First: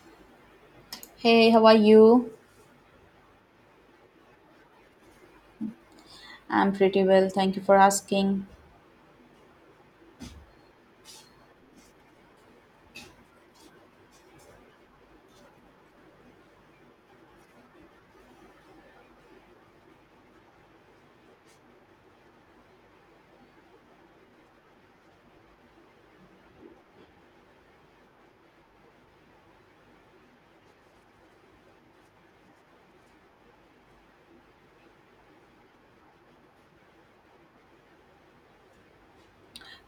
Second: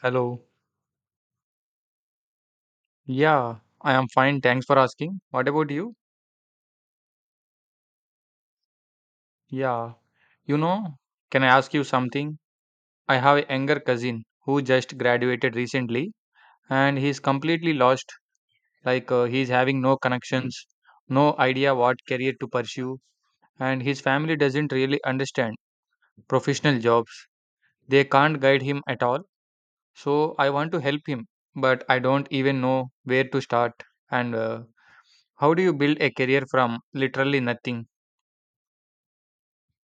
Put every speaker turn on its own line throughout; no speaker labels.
Hello.
Hey, how are you?
Yeah, I am fine. Thanks for asking. What about you?
I'm pretty well, thank you for asking.
Yeah. You know, can I ask you something? I have a younger cousin who just graduated recently and he's completely lost. Like, he's having no connections, no idea what career to pursue, and his family doesn't really understand professional jobs. They can't guide him at all. So, I want to help him, but I don't even know where to start. And how do you build a career from literally nothing?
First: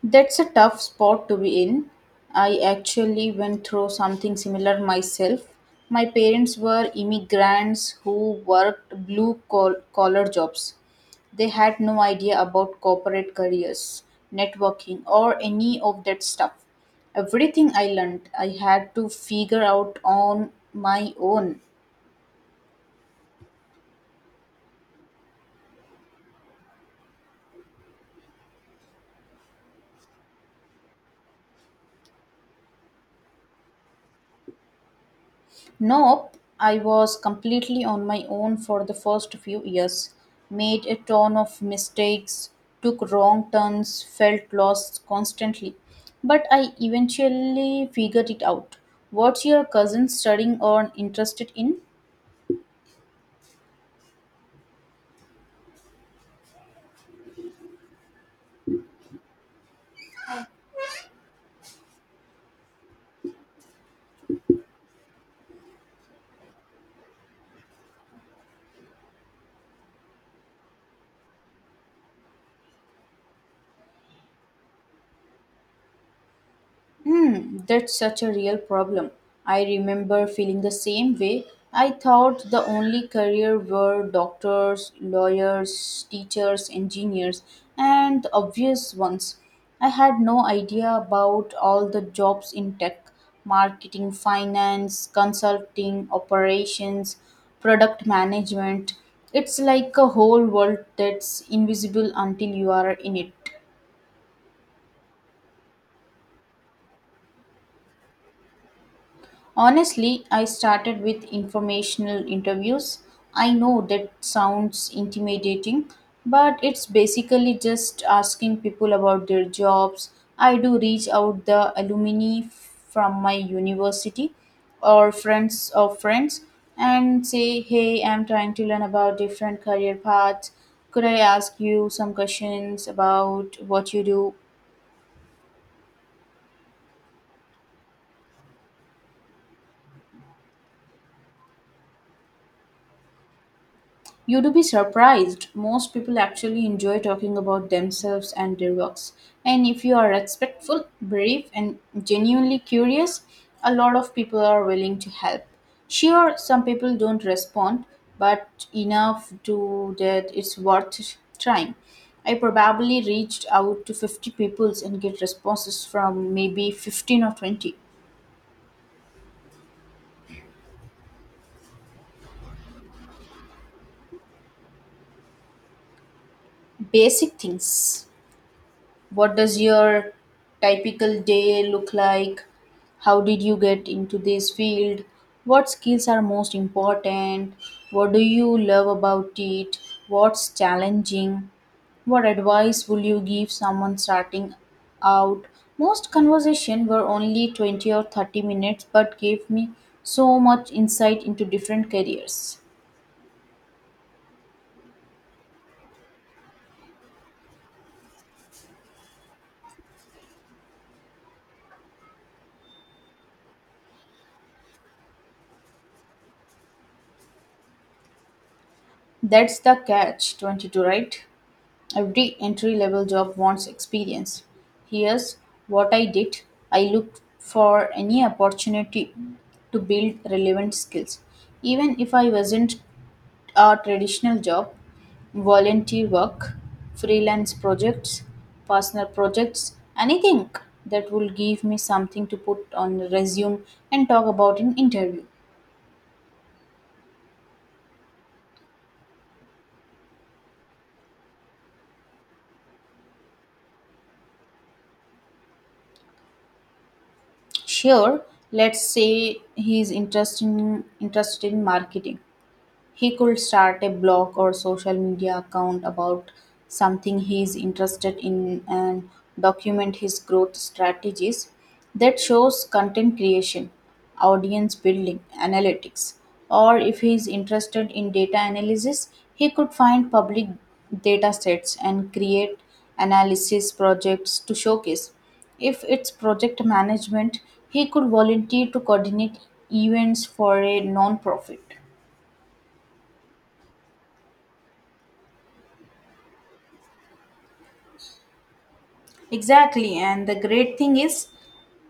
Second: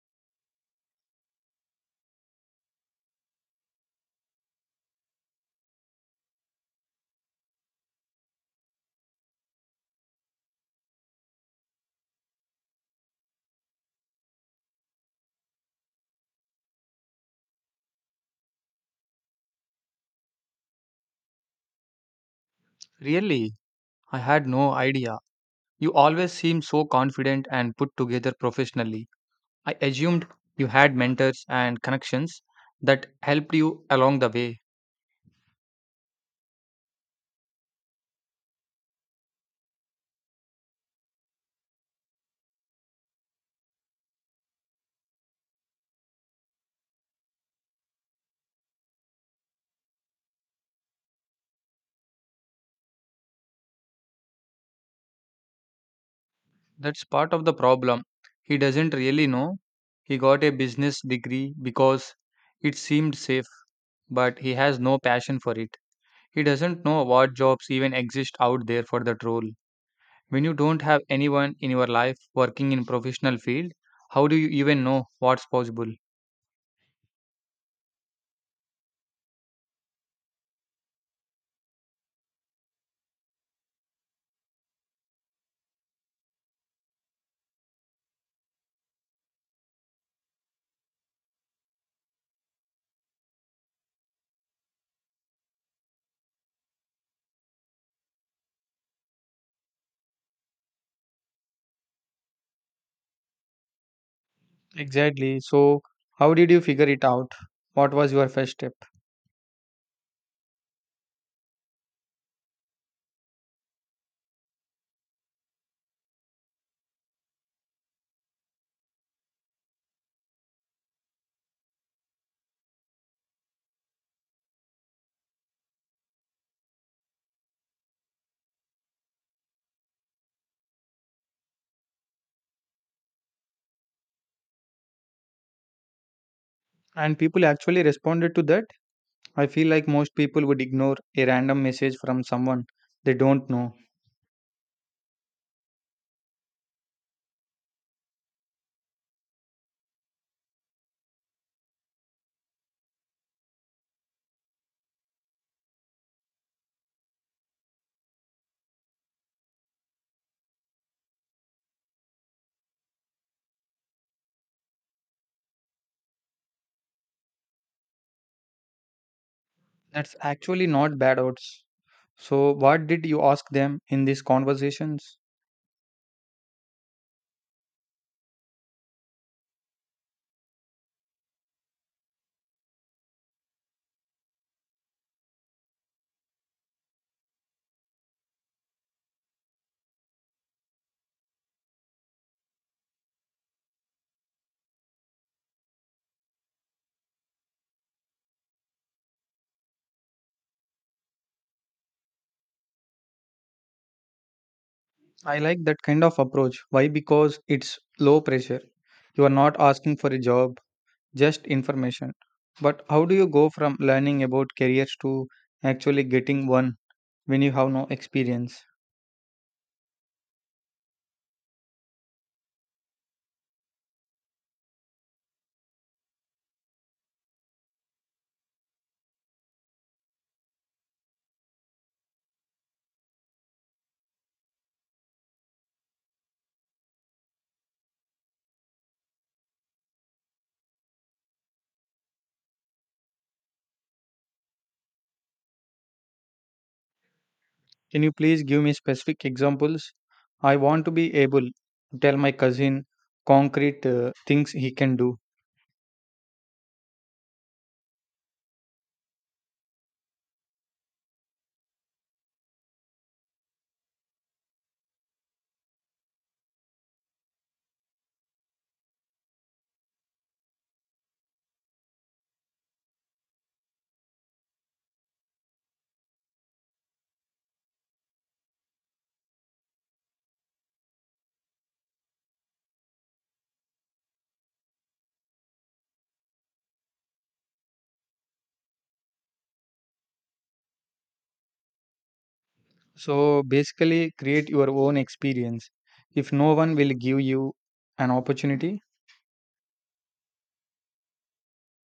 That's a tough spot to be in. I actually went through something similar myself. My parents were immigrants who worked blue collar jobs. They had no idea about corporate careers, networking, or any of that stuff. Everything I learned, I had to figure out on my own.
Really? I had no idea. You always seem so confident and put together professionally. I assumed you had mentors and connections that helped you along the way.
Nope, I was completely on my own for the first few years. Made a ton of mistakes, took wrong turns, felt lost constantly. But I eventually figured it out. What's your cousin studying or interested in?
That's part of the problem. He doesn't really know. He got a business degree because it seemed safe, but he has no passion for it. He doesn't know what jobs even exist out there for that role. When you don't have anyone in your life working in professional field, how do you even know what's possible?
Hmm, that's such a real problem. I remember feeling the same way. I thought the only career were doctors, lawyers, teachers, engineers, and the obvious ones. I had no idea about all the jobs in tech marketing, finance, consulting, operations, product management. It's like a whole world that's invisible until you are in it.
Exactly. So, how did you figure it out? What was your first step?
Honestly, I started with informational interviews. I know that sounds intimidating, but it's basically just asking people about their jobs. I do reach out the alumni from my university or friends of friends and say, "Hey, I'm trying to learn about different career paths. Could I ask you some questions about what you do?"
And people actually responded to that. I feel like most people would ignore a random message from someone they don't know.
You'd be surprised. Most people actually enjoy talking about themselves and their works. And if you are respectful, brave, and genuinely curious, a lot of people are willing to help. Sure, some people don't respond, but enough to that it's worth trying. I probably reached out to 50 people and get responses from maybe 15 or 20.
That's actually not bad odds. So, what did you ask them in these conversations?
Basic things. What does your typical day look like? How did you get into this field? What skills are most important? What do you love about it? What's challenging? What advice will you give someone starting out? Most conversation were only 20 or 30 minutes but gave me so much insight into different careers.
I like that kind of approach. Why? Because it's low pressure. You are not asking for a job, just information. But how do you go from learning about careers to actually getting one when you have no experience?
That's the catch, 22, right? Every entry level job wants experience. Here's what I did. I looked for any opportunity to build relevant skills. Even if I wasn't a traditional job, volunteer work, freelance projects, personal projects, anything that will give me something to put on the resume and talk about in interview.
Can you please give me specific examples? I want to be able to tell my cousin concrete things he can do.
Sure, let's say he's interested in marketing. He could start a blog or social media account about something he is interested in and document his growth strategies. That shows content creation, audience building, analytics. Or if he is interested in data analysis, he could find public data sets and create analysis projects to showcase. If it's project management, he could volunteer to coordinate events for a non-profit.
So basically, create your own experience. If no one will give you an opportunity,
Exactly, and the great thing is,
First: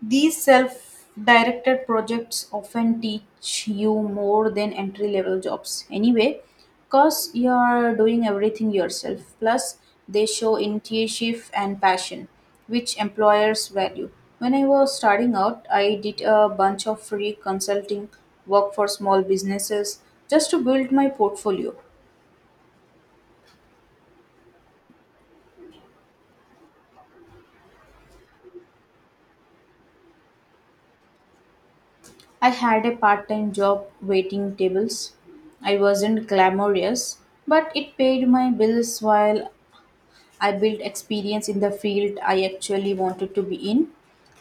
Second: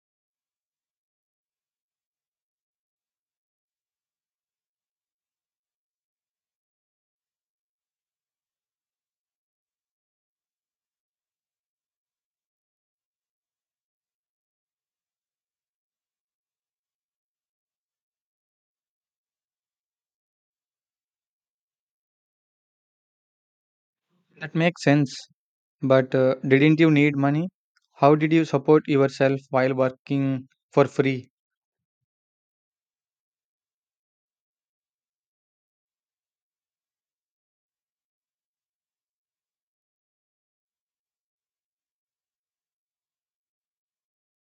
these self directed projects often teach you more than entry level jobs anyway, because you are doing everything yourself. Plus, they show initiative and passion, which employers value. When I was starting out, I did a bunch of free consulting work for small businesses just to build my portfolio.
that makes sense. But didn't you need money? How did you support yourself while working for free?
I had a part time job waiting tables. I wasn't glamorous, but it paid my bills while I built experience in the field I actually wanted to be in.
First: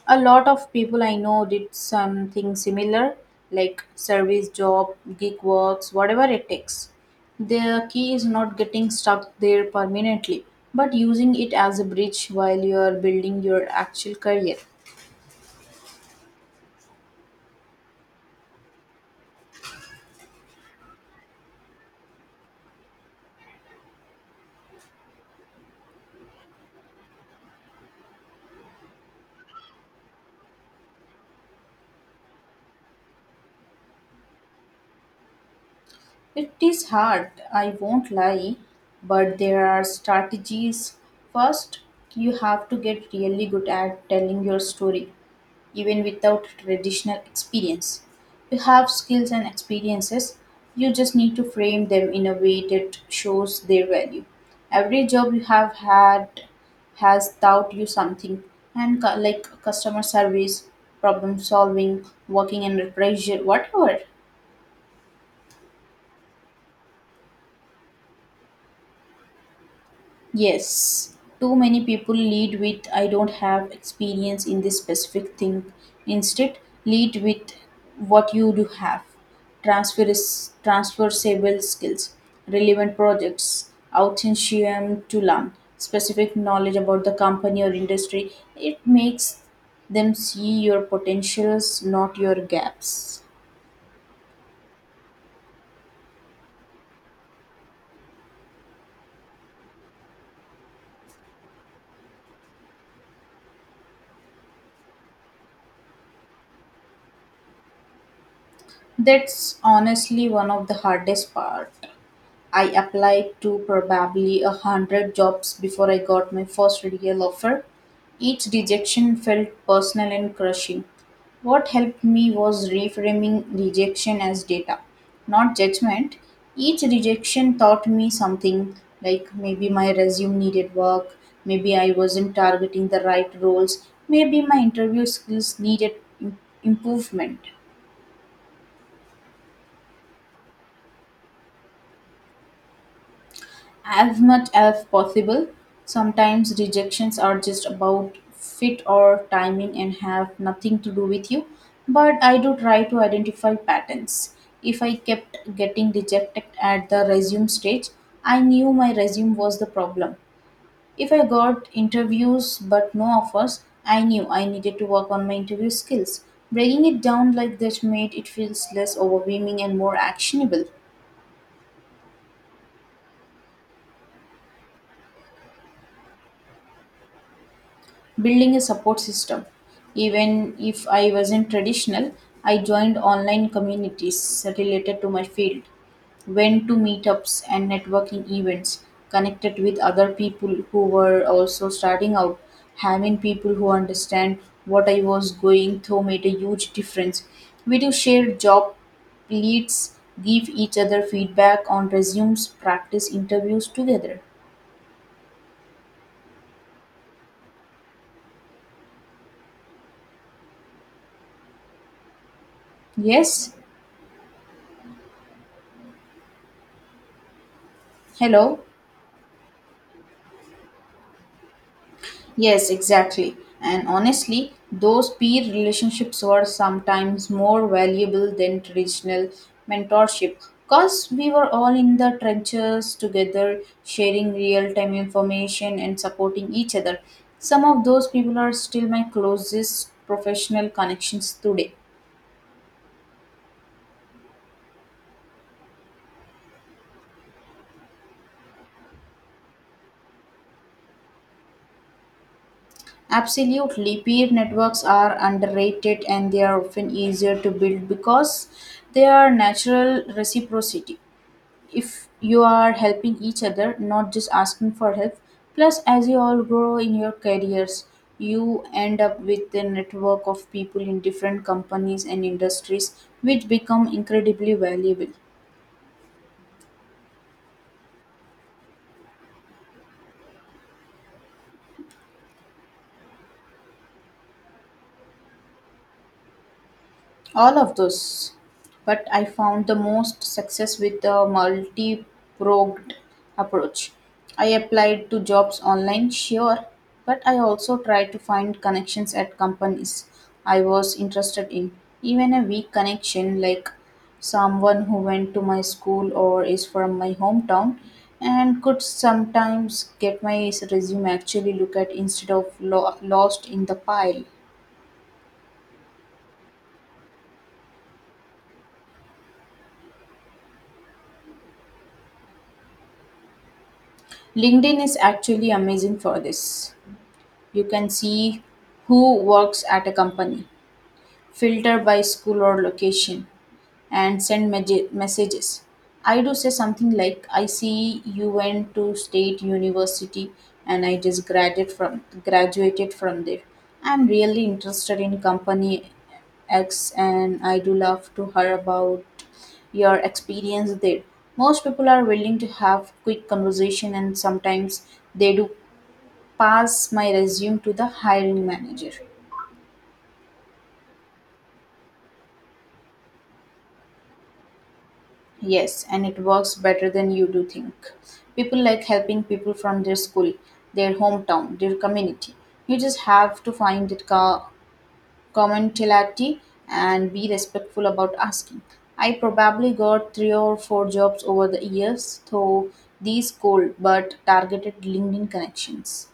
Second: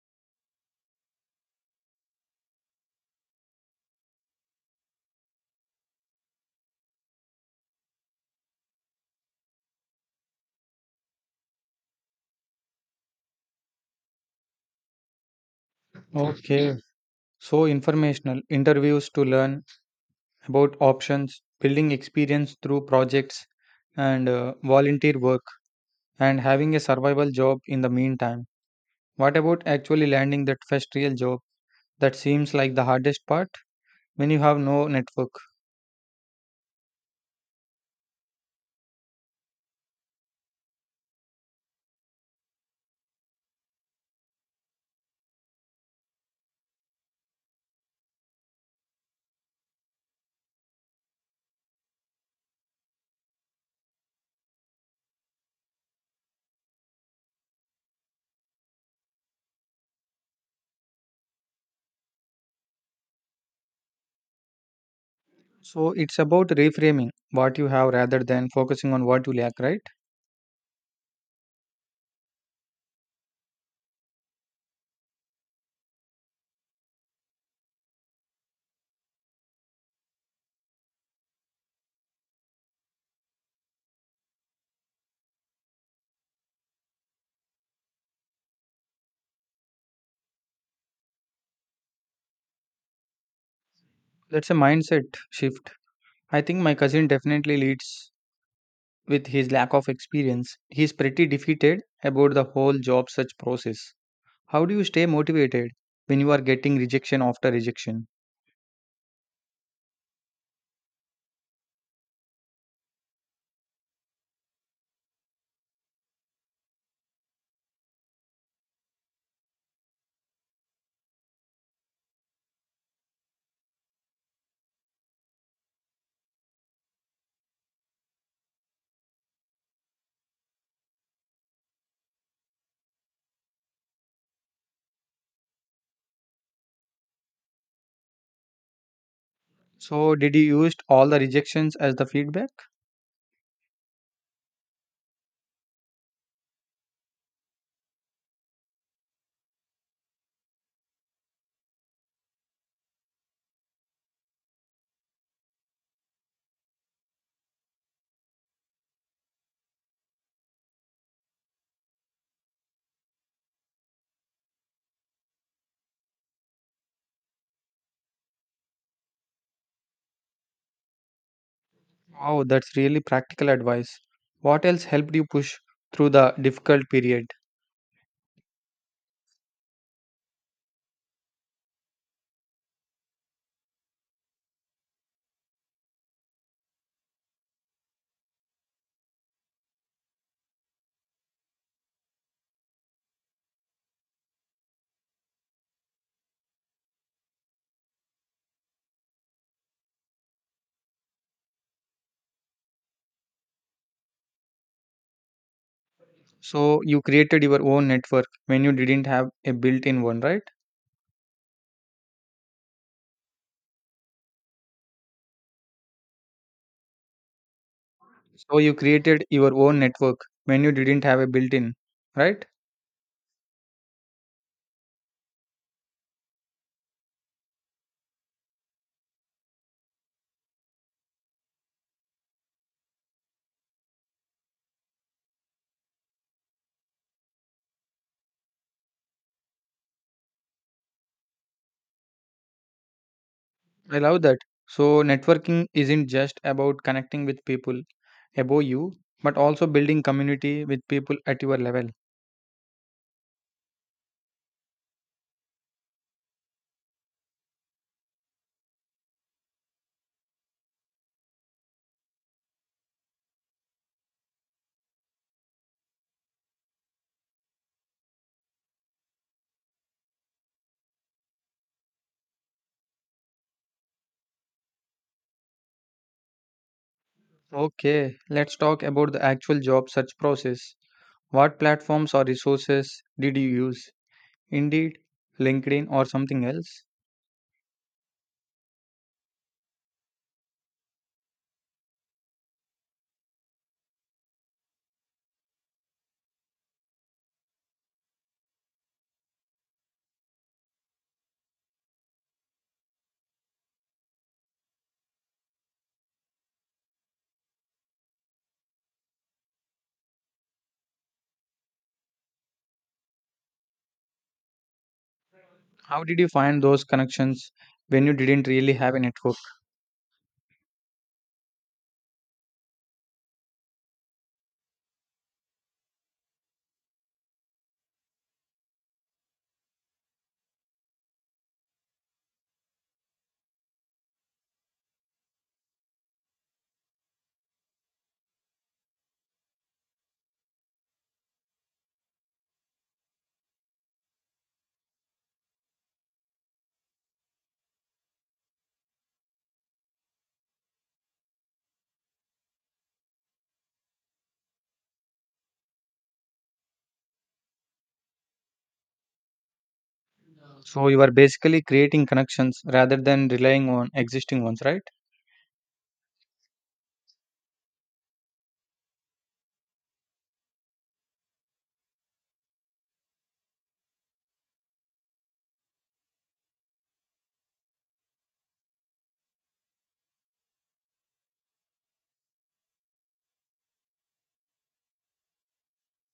A lot of people I know did something similar, like service job, gig works, whatever it takes. The key is not getting stuck there permanently, but using it as a bridge while you are building your actual career.
Okay. So informational interviews to learn about options, building experience through projects, and volunteer work. And having a survival job in the meantime. What about actually landing that first real job? That seems like the hardest part when you have no network.
It is hard, I won't lie, but there are strategies. First, you have to get really good at telling your story, even without traditional experience. You have skills and experiences, you just need to frame them in a way that shows their value. Every job you have had has taught you something, and like customer service, problem solving, working under pressure, whatever.
So it's about reframing what you have rather than focusing on what you lack, right?
Yes, too many people lead with I don't have experience in this specific thing. Instead, lead with what you do have. Transferable skills, relevant projects, outentium to learn, specific knowledge about the company or industry. It makes them see your potentials, not your gaps.
That's a mindset shift. I think my cousin definitely leads with his lack of experience. He's pretty defeated about the whole job search process. How do you stay motivated when you are getting rejection after rejection?
That's honestly one of the hardest part. I applied to probably 100 jobs before I got my first real offer. Each rejection felt personal and crushing. What helped me was reframing rejection as data, not judgment. Each rejection taught me something like maybe my resume needed work, maybe I wasn't targeting the right roles, maybe my interview skills needed improvement.
So did you used all the rejections as the feedback?
As much as possible, sometimes rejections are just about fit or timing and have nothing to do with you. But I do try to identify patterns. If I kept getting rejected at the resume stage, I knew my resume was the problem. If I got interviews but no offers, I knew I needed to work on my interview skills. Breaking it down like this made it feels less overwhelming and more actionable.
Wow, that's really practical advice. What else helped you push through the difficult period?
Building a support system. Even if I wasn't traditional, I joined online communities related to my field, went to meetups and networking events, connected with other people who were also starting out. Having people who understand what I was going through made a huge difference. We do share job leads, give each other feedback on resumes, practice interviews together.
So you created your own network when you didn't have a built-in one, right?
Yes,
So
hello.
you created your own network when you didn't have a built-in, right?
Yes, exactly. And honestly, those peer relationships were sometimes more valuable than traditional mentorship because we were all in the trenches together, sharing real time information and supporting each other. Some of those people are still my closest professional connections today.
I love that. So, networking isn't just about connecting with people above you, but also building community with people at your level.
Absolutely, peer networks are underrated and they are often easier to build because they are natural reciprocity. If you are helping each other, not just asking for help. Plus, as you all grow in your careers, you end up with a network of people in different companies and industries, which become incredibly valuable.
Okay, let's talk about the actual job search process. What platforms or resources did you use? Indeed, LinkedIn, or something else?
All of those. But I found the most success with the multi pronged approach. I applied to jobs online, sure, but I also tried to find connections at companies I was interested in. Even a weak connection, like someone who went to my school or is from my hometown, and could sometimes get my resume actually look at instead of lost in the pile.
How did you find those connections when you didn't really have a network?
LinkedIn is actually amazing for this. You can see who works at a company, filter by school or location, and send messages. I do say something like, I see you went to state university and I just graduated from there. I'm really interested in company X and I do love to hear about your experience there. Most people are willing to have quick conversation and sometimes they do pass my resume to the hiring manager.
So, you are basically creating connections rather than relying on existing ones, right?
Yes, and it works better than you do think. People like helping people from their school, their hometown, their community. You just have to find that commonality and be respectful about asking. I probably got 3 or 4 jobs over the years through these cold but targeted LinkedIn connections.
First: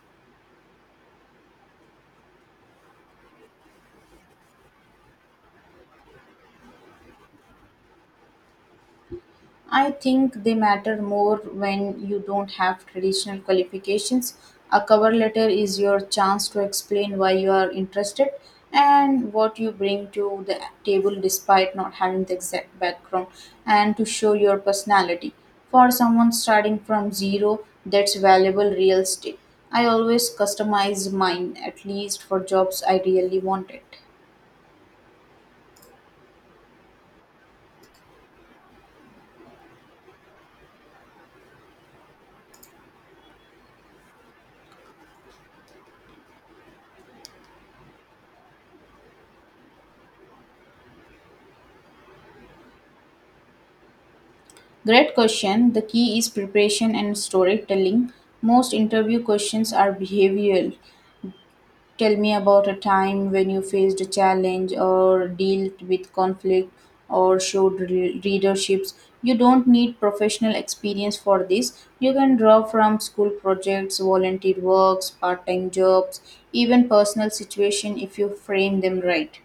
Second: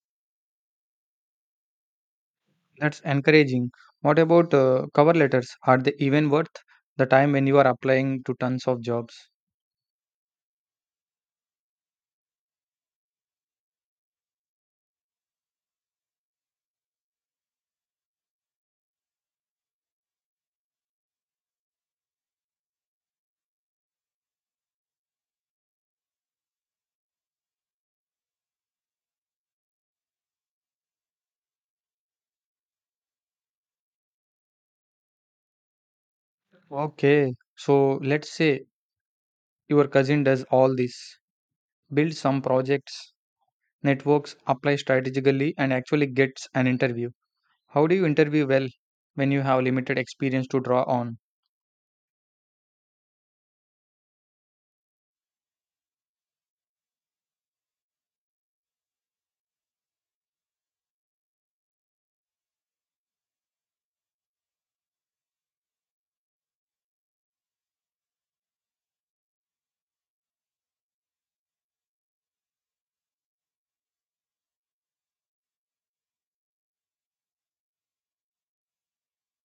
That's encouraging. What about cover letters? Are they even worth the time when you are applying to tons of jobs?
I think they matter more when you don't have traditional qualifications. A cover letter is your chance to explain why you are interested and what you bring to the table despite not having the exact background and to show your personality. For someone starting from zero, that's valuable real estate. I always customize mine, at least for jobs I really wanted.
Okay, so let's say your cousin does all this, builds some projects, networks, applies strategically, and actually gets an interview. How do you interview well when you have limited experience to draw on?
Great question. The key is preparation and storytelling. Most interview questions are behavioral. Tell me about a time when you faced a challenge or dealt with conflict or showed readerships. You don't need professional experience for this. You can draw from school projects, volunteer works, part time jobs, even personal situation if you frame them right.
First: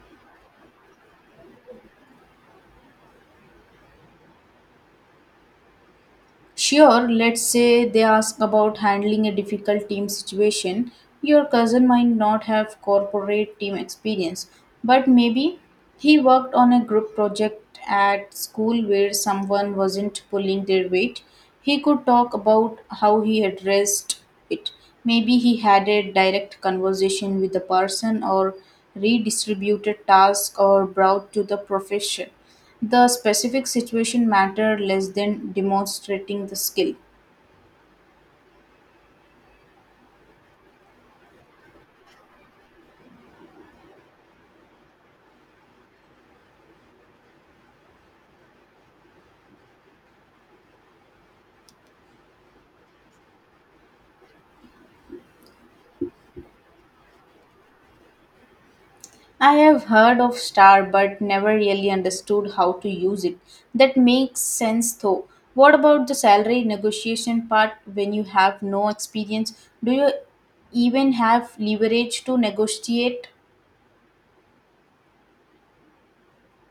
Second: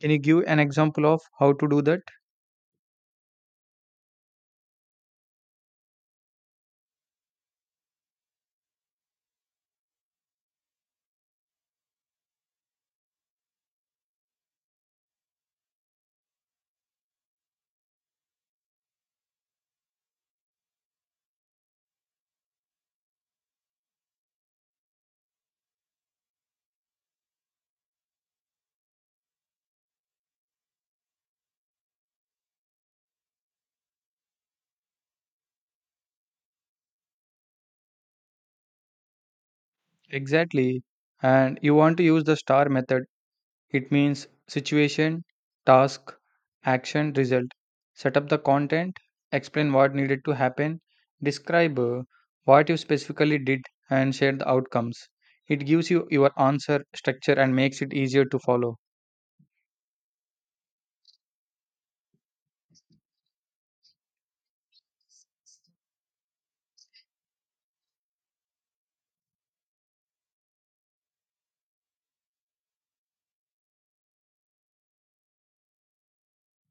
Can you give an example of how to do that?
Sure, let's say they ask about handling a difficult team situation. Your cousin might not have corporate team experience, but maybe he worked on a group project at school where someone wasn't pulling their weight. He could talk about how he addressed it. Maybe he had a direct conversation with the person or redistributed tasks or brought to the profession. The specific situation mattered less than demonstrating the skill.
Exactly. And you want to use the STAR method. It means situation, task, action, result. Set up the content, explain what needed to happen, describe what you specifically did, and share the outcomes. It gives you your answer structure and makes it easier to follow.
I have heard of star but never really understood how to use it. That makes sense though. What about the salary negotiation part when you have no experience? Do you even have leverage to negotiate?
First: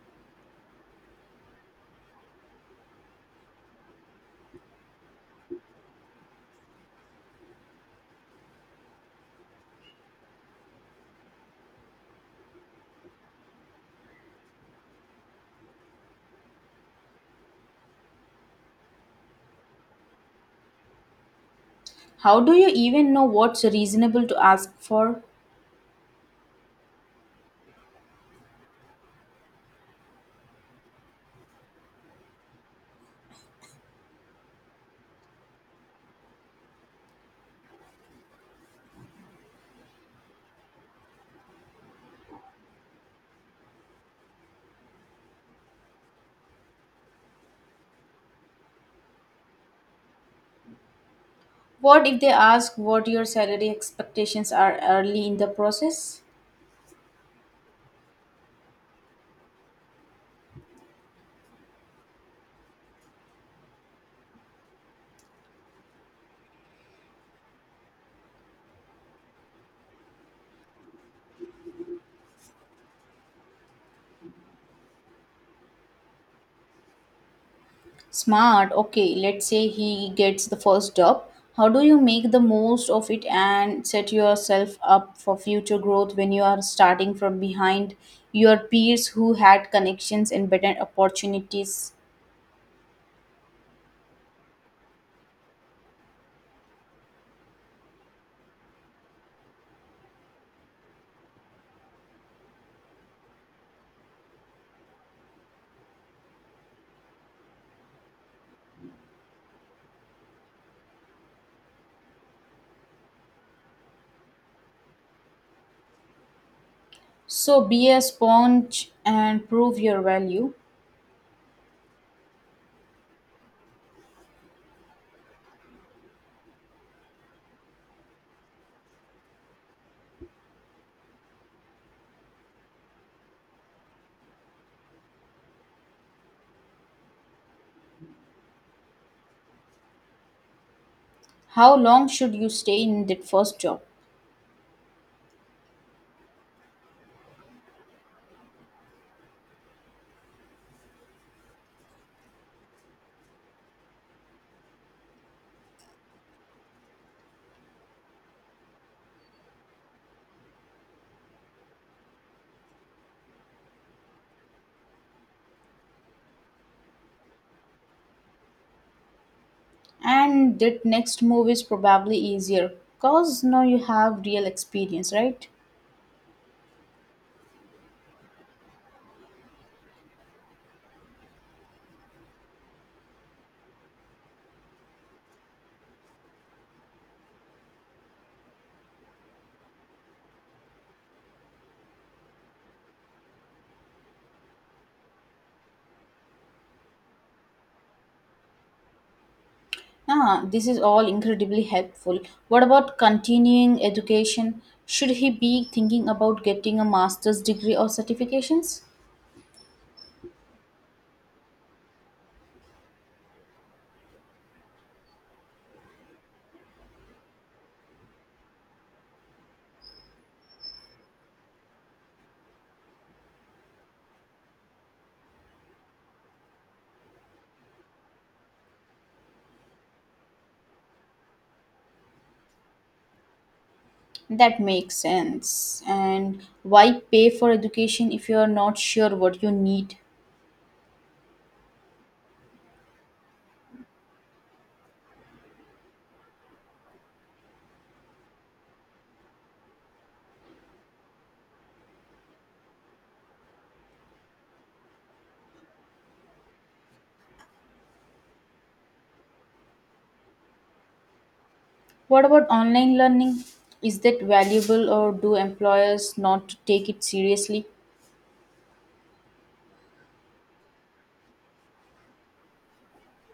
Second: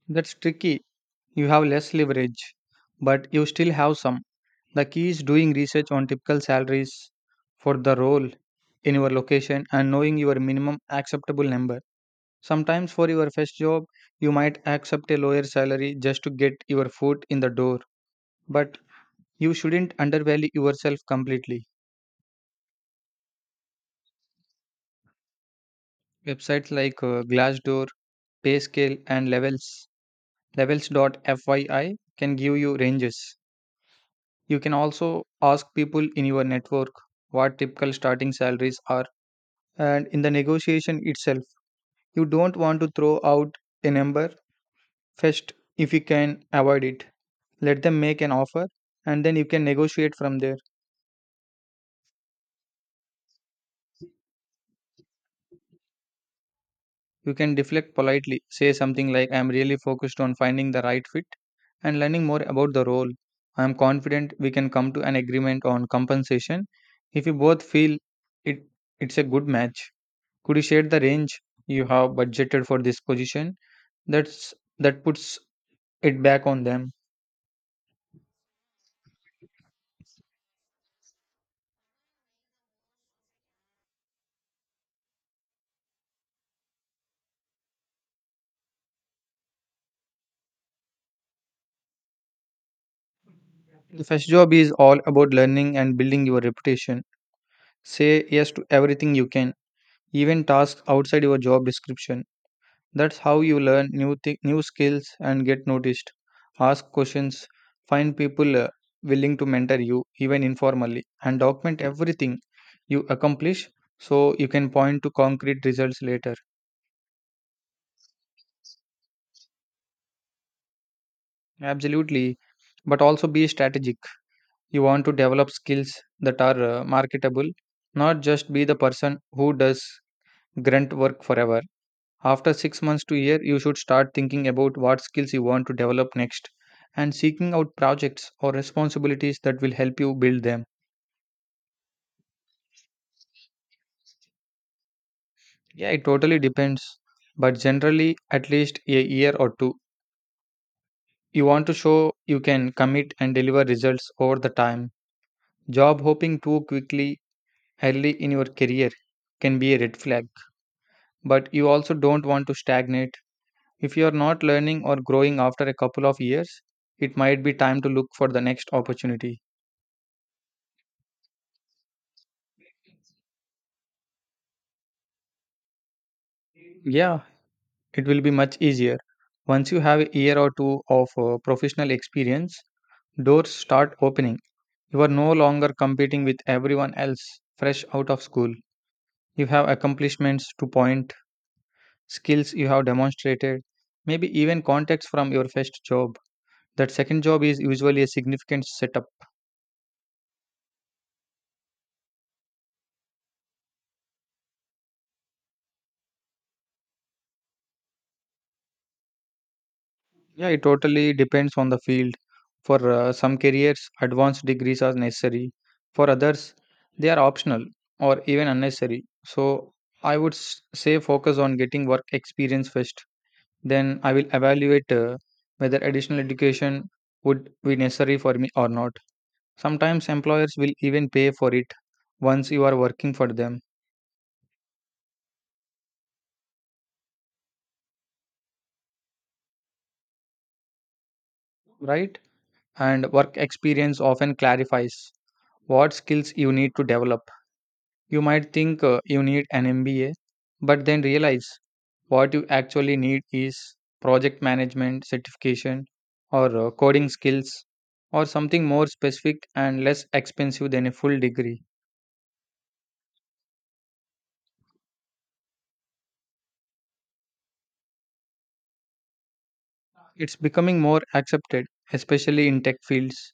That's tricky. You have less leverage, but you still have some. The key is doing research on typical salaries for the role in your location and knowing your minimum acceptable number. Sometimes, for your first job, you might accept a lower salary just to get your foot in the door, but you shouldn't undervalue yourself completely.
How do you even know what's reasonable to ask for?
Websites like Glassdoor, Payscale, and Levels, levels.fyi can give you ranges. You can also ask people in your network what typical starting salaries are, and in the negotiation itself, you don't want to throw out a number first if you can avoid it. Let them make an offer, and then you can negotiate from there.
What if they ask what your salary expectations are early in the process?
You can deflect politely, say something like, "I am really focused on finding the right fit and learning more about the role. I am confident we can come to an agreement on compensation if you both feel it, it's a good match. Could you share the range you have budgeted for this position?" That's that puts it back on them.
Smart. Okay, let's say he gets the first job. How do you make the most of it and set yourself up for future growth when you are starting from behind your peers who had connections and better opportunities?
The first job is all about learning and building your reputation. Say yes to everything you can, even tasks outside your job description. That's how you learn new skills and get noticed. Ask questions, find people willing to mentor you even informally, and document everything you accomplish so you can point to concrete results later.
So be a sponge and prove your value.
Absolutely, but also be strategic. You want to develop skills that are marketable, not just be the person who does grunt work forever. After 6 months to a year, you should start thinking about what skills you want to develop next and seeking out projects or responsibilities that will help you build them.
How long should you stay in that first job?
Yeah, it totally depends, but generally, at least a year or two. You want to show you can commit and deliver results over the time. Job hopping too quickly early in your career can be a red flag, but you also don't want to stagnate. If you are not learning or growing after a couple of years, it might be time to look for the next opportunity.
And that next move is probably easier because now you have real experience, right?
Yeah, it will be much easier. Once you have a year or two of professional experience, doors start opening. You are no longer competing with everyone else fresh out of school. You have accomplishments to point, skills you have demonstrated, maybe even contacts from your first job. That second job is usually a significant setup.
Ah, this is all incredibly helpful. What about continuing education? Should he be thinking about getting a master's degree or certifications?
Yeah, it totally depends on the field. For some careers, advanced degrees are necessary. For others, they are optional or even unnecessary. So, I would say focus on getting work experience first. Then I will evaluate whether additional education would be necessary for me or not. Sometimes employers will even pay for it once you are working for them,
That makes sense. And why pay for education if you are not sure what you need?
right? And work experience often clarifies what skills you need to develop. You might think you need an MBA, but then realize what you actually need is project management certification or coding skills or something more specific and less expensive than a full degree.
What about online learning? Is that valuable or do employers not take it seriously?
It's becoming more accepted, especially in tech fields.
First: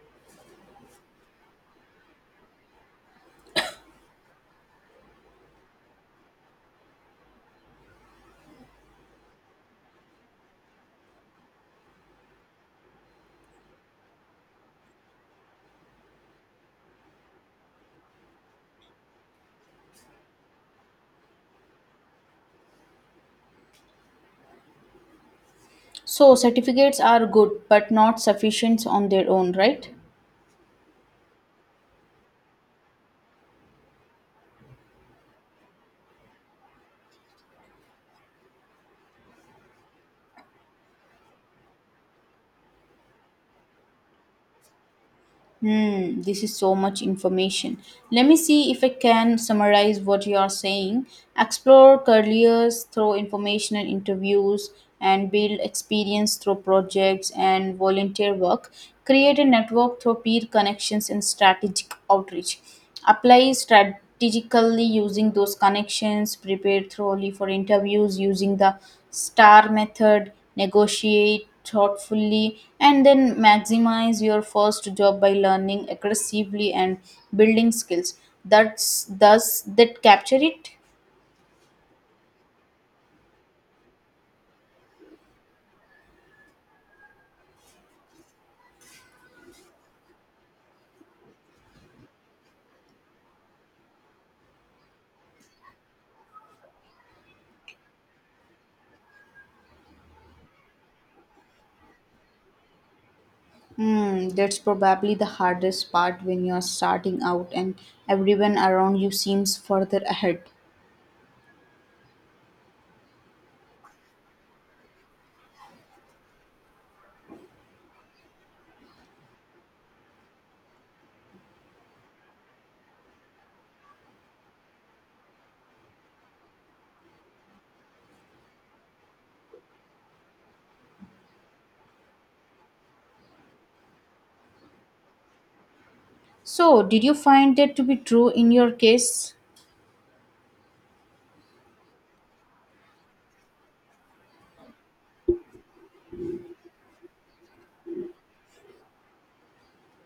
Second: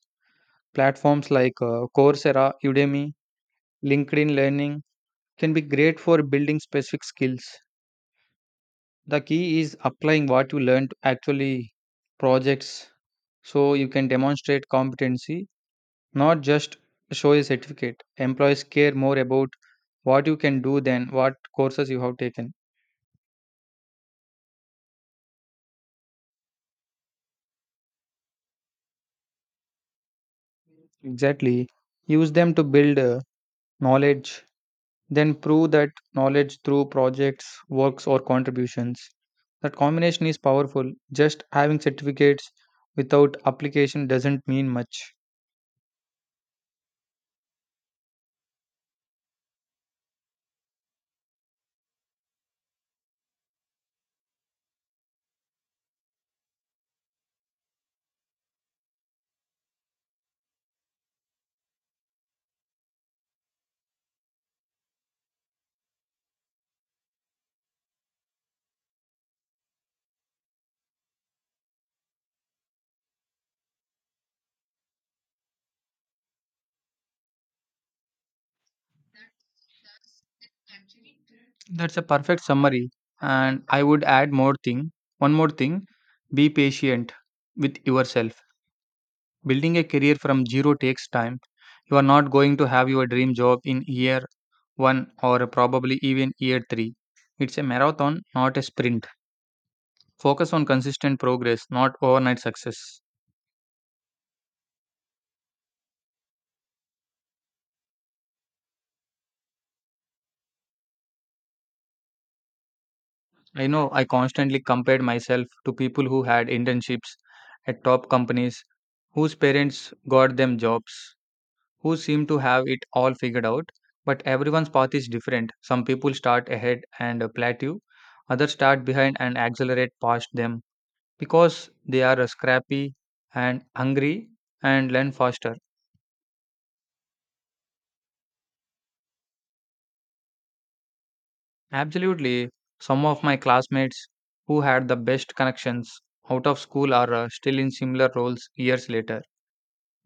Platforms like Coursera, Udemy, LinkedIn Learning can be great for building specific skills. The key is applying what you learn to actually projects so you can demonstrate competency. Not just show a certificate. Employees care more about what you can do than what courses you have taken.
So, certificates are good but not sufficient on their own, right?
Exactly. Use them to build knowledge, then prove that knowledge through projects, works, or contributions. That combination is powerful. Just having certificates without application doesn't mean much.
Hmm, this is so much information. Let me see if I can summarize what you are saying. Explore careers through informational interviews and build experience through projects and volunteer work. Create a network through peer connections and strategic outreach. Apply strategically using those connections. Prepare thoroughly for interviews using the STAR method negotiate thoughtfully, and then maximize your first job by learning aggressively and building skills. That's does that capture it?
That's a perfect summary. And I would add more thing. One more thing. Be patient with yourself. Building a career from zero takes time. You are not going to have your dream job in year one or probably even year three. It's a marathon, not a sprint. Focus on consistent progress, not overnight success.
Hmm, that's probably the hardest part when you're starting out and everyone around you seems further ahead.
I know I constantly compared myself to people who had internships at top companies, whose parents got them jobs, who seem to have it all figured out. But everyone's path is different. Some people start ahead and plateau, others start behind and accelerate past them because they are scrappy and hungry and learn faster.
So, did you find that to be true in your case?
Absolutely, some of my classmates who had the best connections out of school are still in similar roles years later.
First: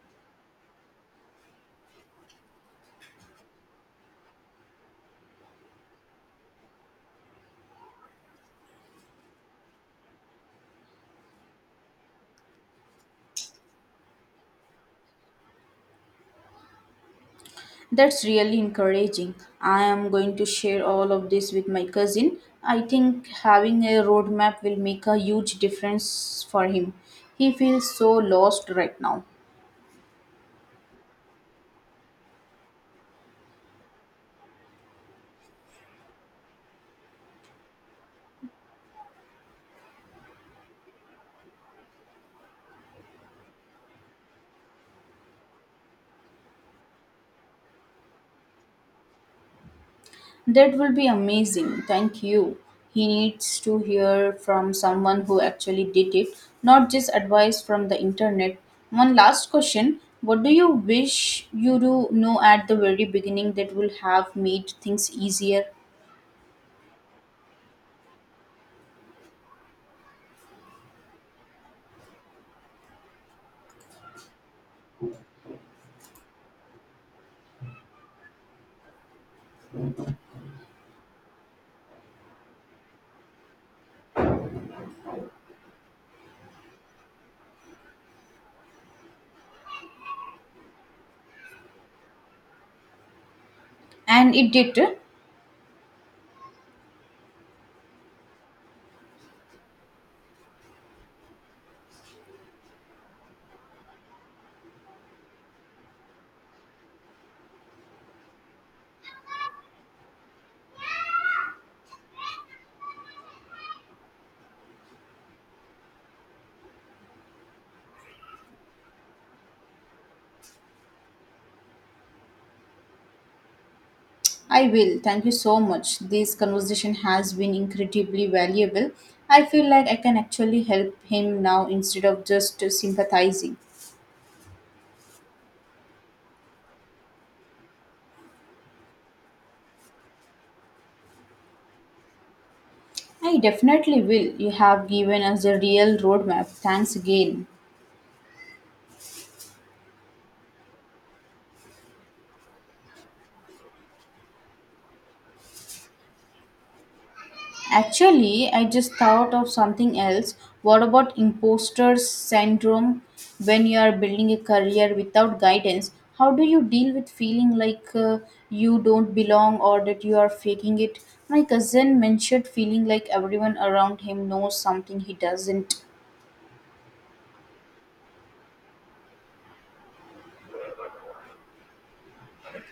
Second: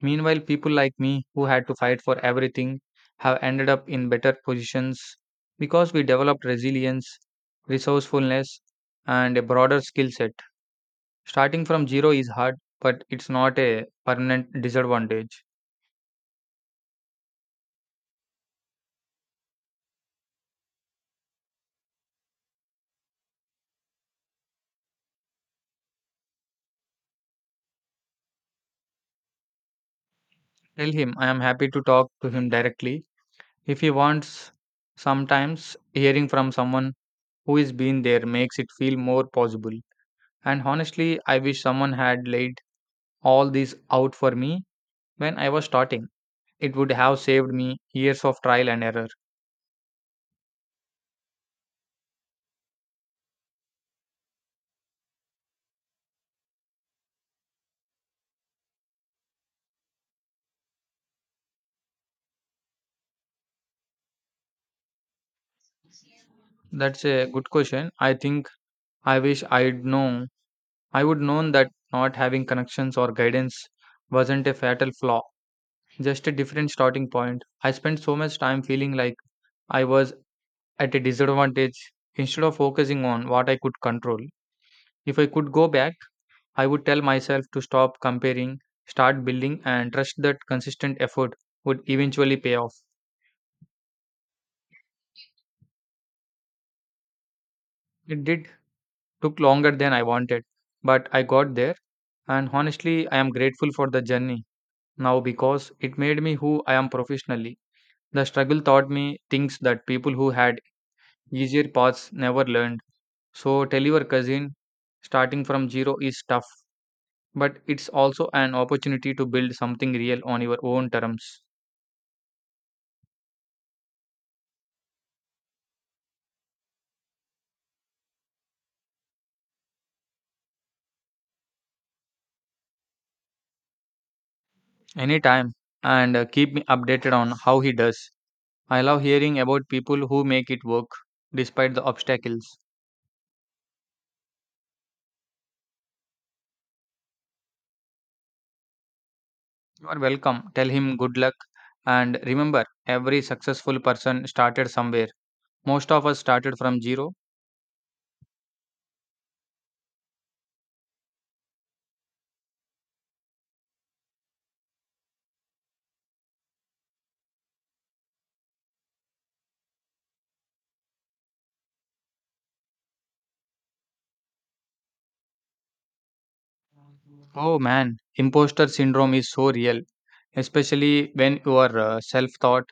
Meanwhile, people like me who had to fight for everything have ended up in better positions because we developed resilience, resourcefulness, and a broader skill set. Starting from zero is hard, but it's not a permanent disadvantage.
That's really encouraging. I am going to share all of this with my cousin. I think having a roadmap will make a huge difference for him. He feels so lost right now.
Tell him I am happy to talk to him directly if he wants. Sometimes hearing from someone who is been there makes it feel more possible, and honestly I wish someone had laid all this out for me when I was starting. It would have saved me years of trial and error.
That will be amazing. Thank you. He needs to hear from someone who actually did it, not just advice from the internet. One last question. What do you wish you do know at the very beginning that will have made things easier?
That's a good question. I think I wish I'd known, I would known that not having connections or guidance wasn't a fatal flaw, just a different starting point. I spent so much time feeling like I was at a disadvantage instead of focusing on what I could control. If I could go back, I would tell myself to stop comparing, start building, and trust that consistent effort would eventually pay off.
And it did.
It did. Took longer than I wanted, but I got there, and honestly, I am grateful for the journey now because it made me who I am professionally. The struggle taught me things that people who had easier paths never learned. So tell your cousin, starting from zero is tough, but it's also an opportunity to build something real on your own terms.
I will. Thank you so much. This conversation has been incredibly valuable. I feel like I can actually help him now instead of just sympathizing.
Anytime, and keep me updated on how he does. I love hearing about people who make it work despite the obstacles.
I definitely will. You have given us a real roadmap. Thanks again.
You are welcome. Tell him good luck. And remember, every successful person started somewhere. Most of us started from zero.
Actually, I just thought of something else. What about imposter syndrome when you are building a career without guidance? How do you deal with feeling like you don't belong or that you are faking it? My cousin mentioned feeling like everyone around him knows something he doesn't.
Oh man, imposter syndrome is so real, especially when you are self taught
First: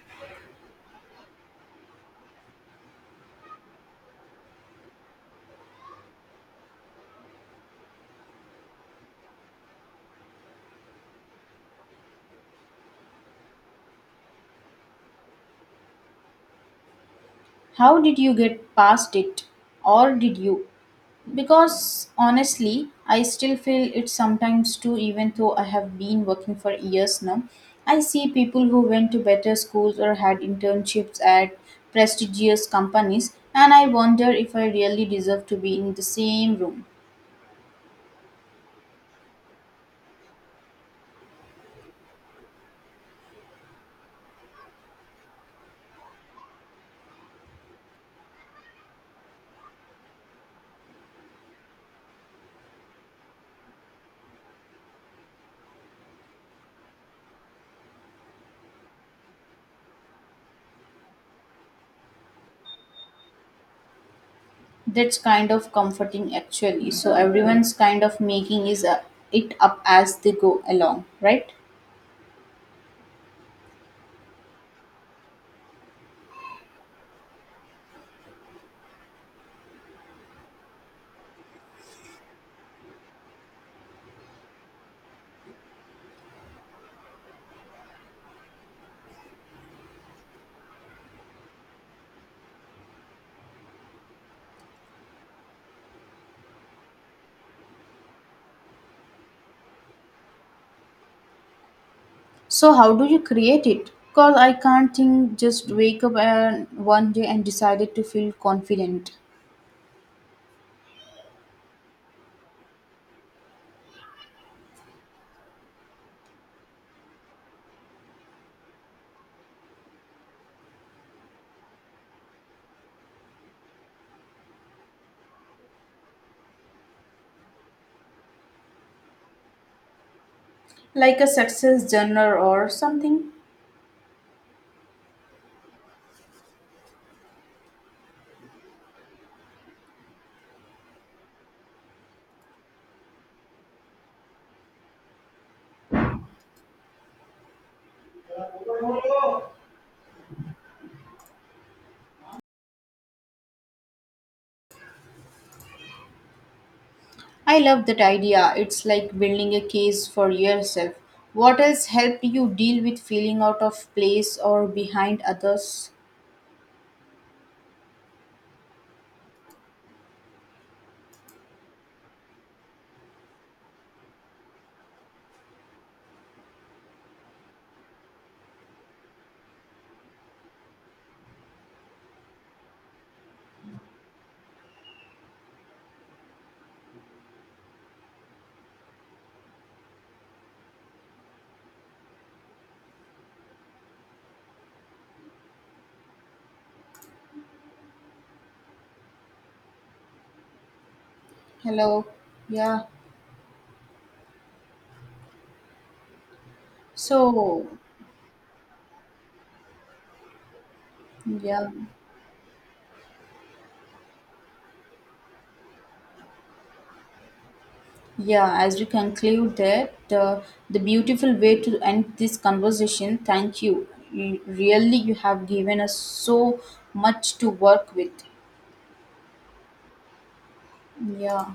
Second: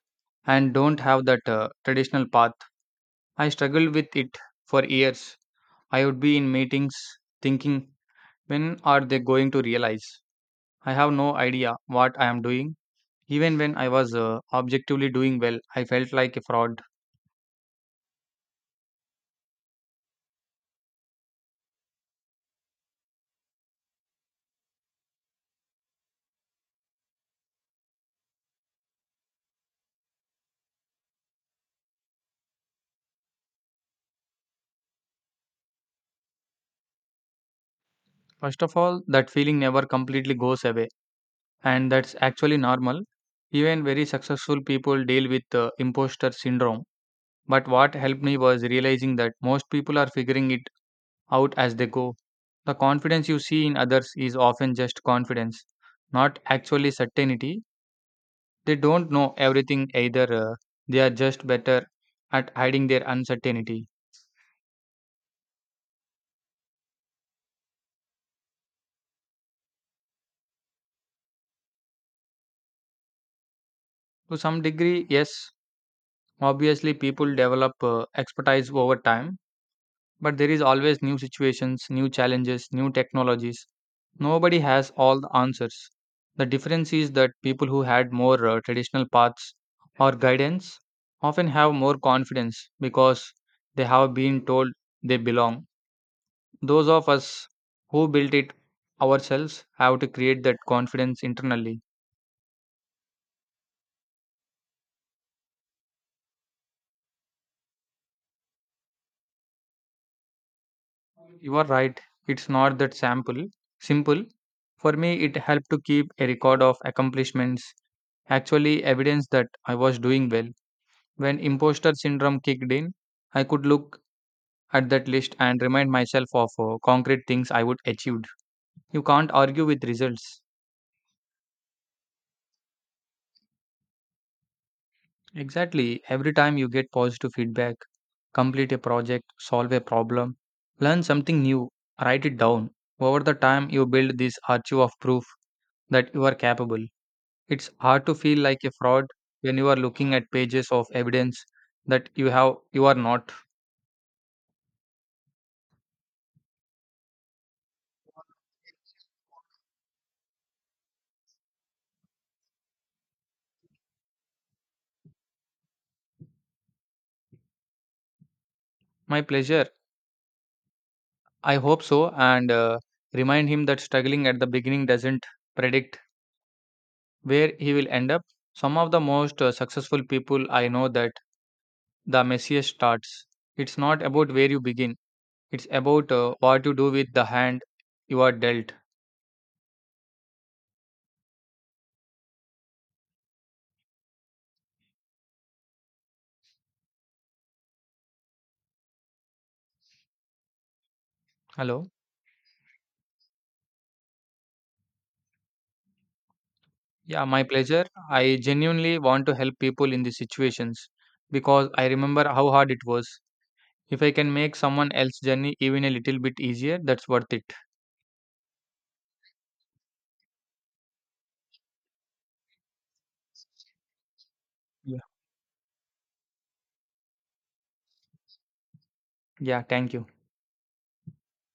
and don't have that traditional path. I struggled with it for years. I would be in meetings thinking, when are they going to realize? I have no idea what I am doing. Even when I was objectively doing well, I felt like a fraud.
How did you get past it? Or did you? Because honestly, I still feel it sometimes too, even though I have been working for years now. I see people who went to better schools or had internships at prestigious companies, and I wonder if I really deserve to be in the same room.
First of all, that feeling never completely goes away, and that's actually normal. Even very successful people deal with imposter syndrome. But what helped me was realizing that most people are figuring it out as they go. The confidence you see in others is often just confidence, not actually certainty. They don't know everything either, they are just better at hiding their uncertainty.
That's kind of comforting, actually. So, everyone's kind of making is it up as they go along, right?
To some degree, yes, obviously people develop expertise over time, but there is always new situations, new challenges, new technologies. Nobody has all the answers. The difference is that people who had more traditional paths or guidance often have more confidence because they have been told they belong. Those of us who built it ourselves have to create that confidence internally.
So how do you create it? Because I can't think just wake up and one day and decided to feel confident.
You are right. It's not that sample simple. For me, it helped to keep a record of accomplishments, actually evidence that I was doing well. When imposter syndrome kicked in, I could look at that list and remind myself of concrete things I would achieved. You can't argue with results.
Like a success journal or something.
Exactly. Every time you get positive feedback, complete a project, solve a problem, learn something new, write it down. Over the time, you build this archive of proof that you are capable. It's hard to feel like a fraud when you are looking at pages of evidence that you are not.
I love that idea. It's like building a case for yourself. What else helped you deal with feeling out of place or behind others?
My pleasure. I hope so and remind him that struggling at the beginning doesn't predict where he will end up. Some of the most successful people I know that the messiest starts. It's not about where you begin. It's about what you do with the hand you are dealt. Hello.
Hello. Yeah.
Yeah, my
So,
pleasure. I genuinely want to help people in these situations
yeah.
because I remember how hard it was. If I can make someone else's journey even a little bit easier, that's worth it.
Yeah, as we conclude that, the beautiful way to end this conversation, thank you. Really,
Yeah.
you have given us so much to work with.
Yeah. Thank you.
Yeah.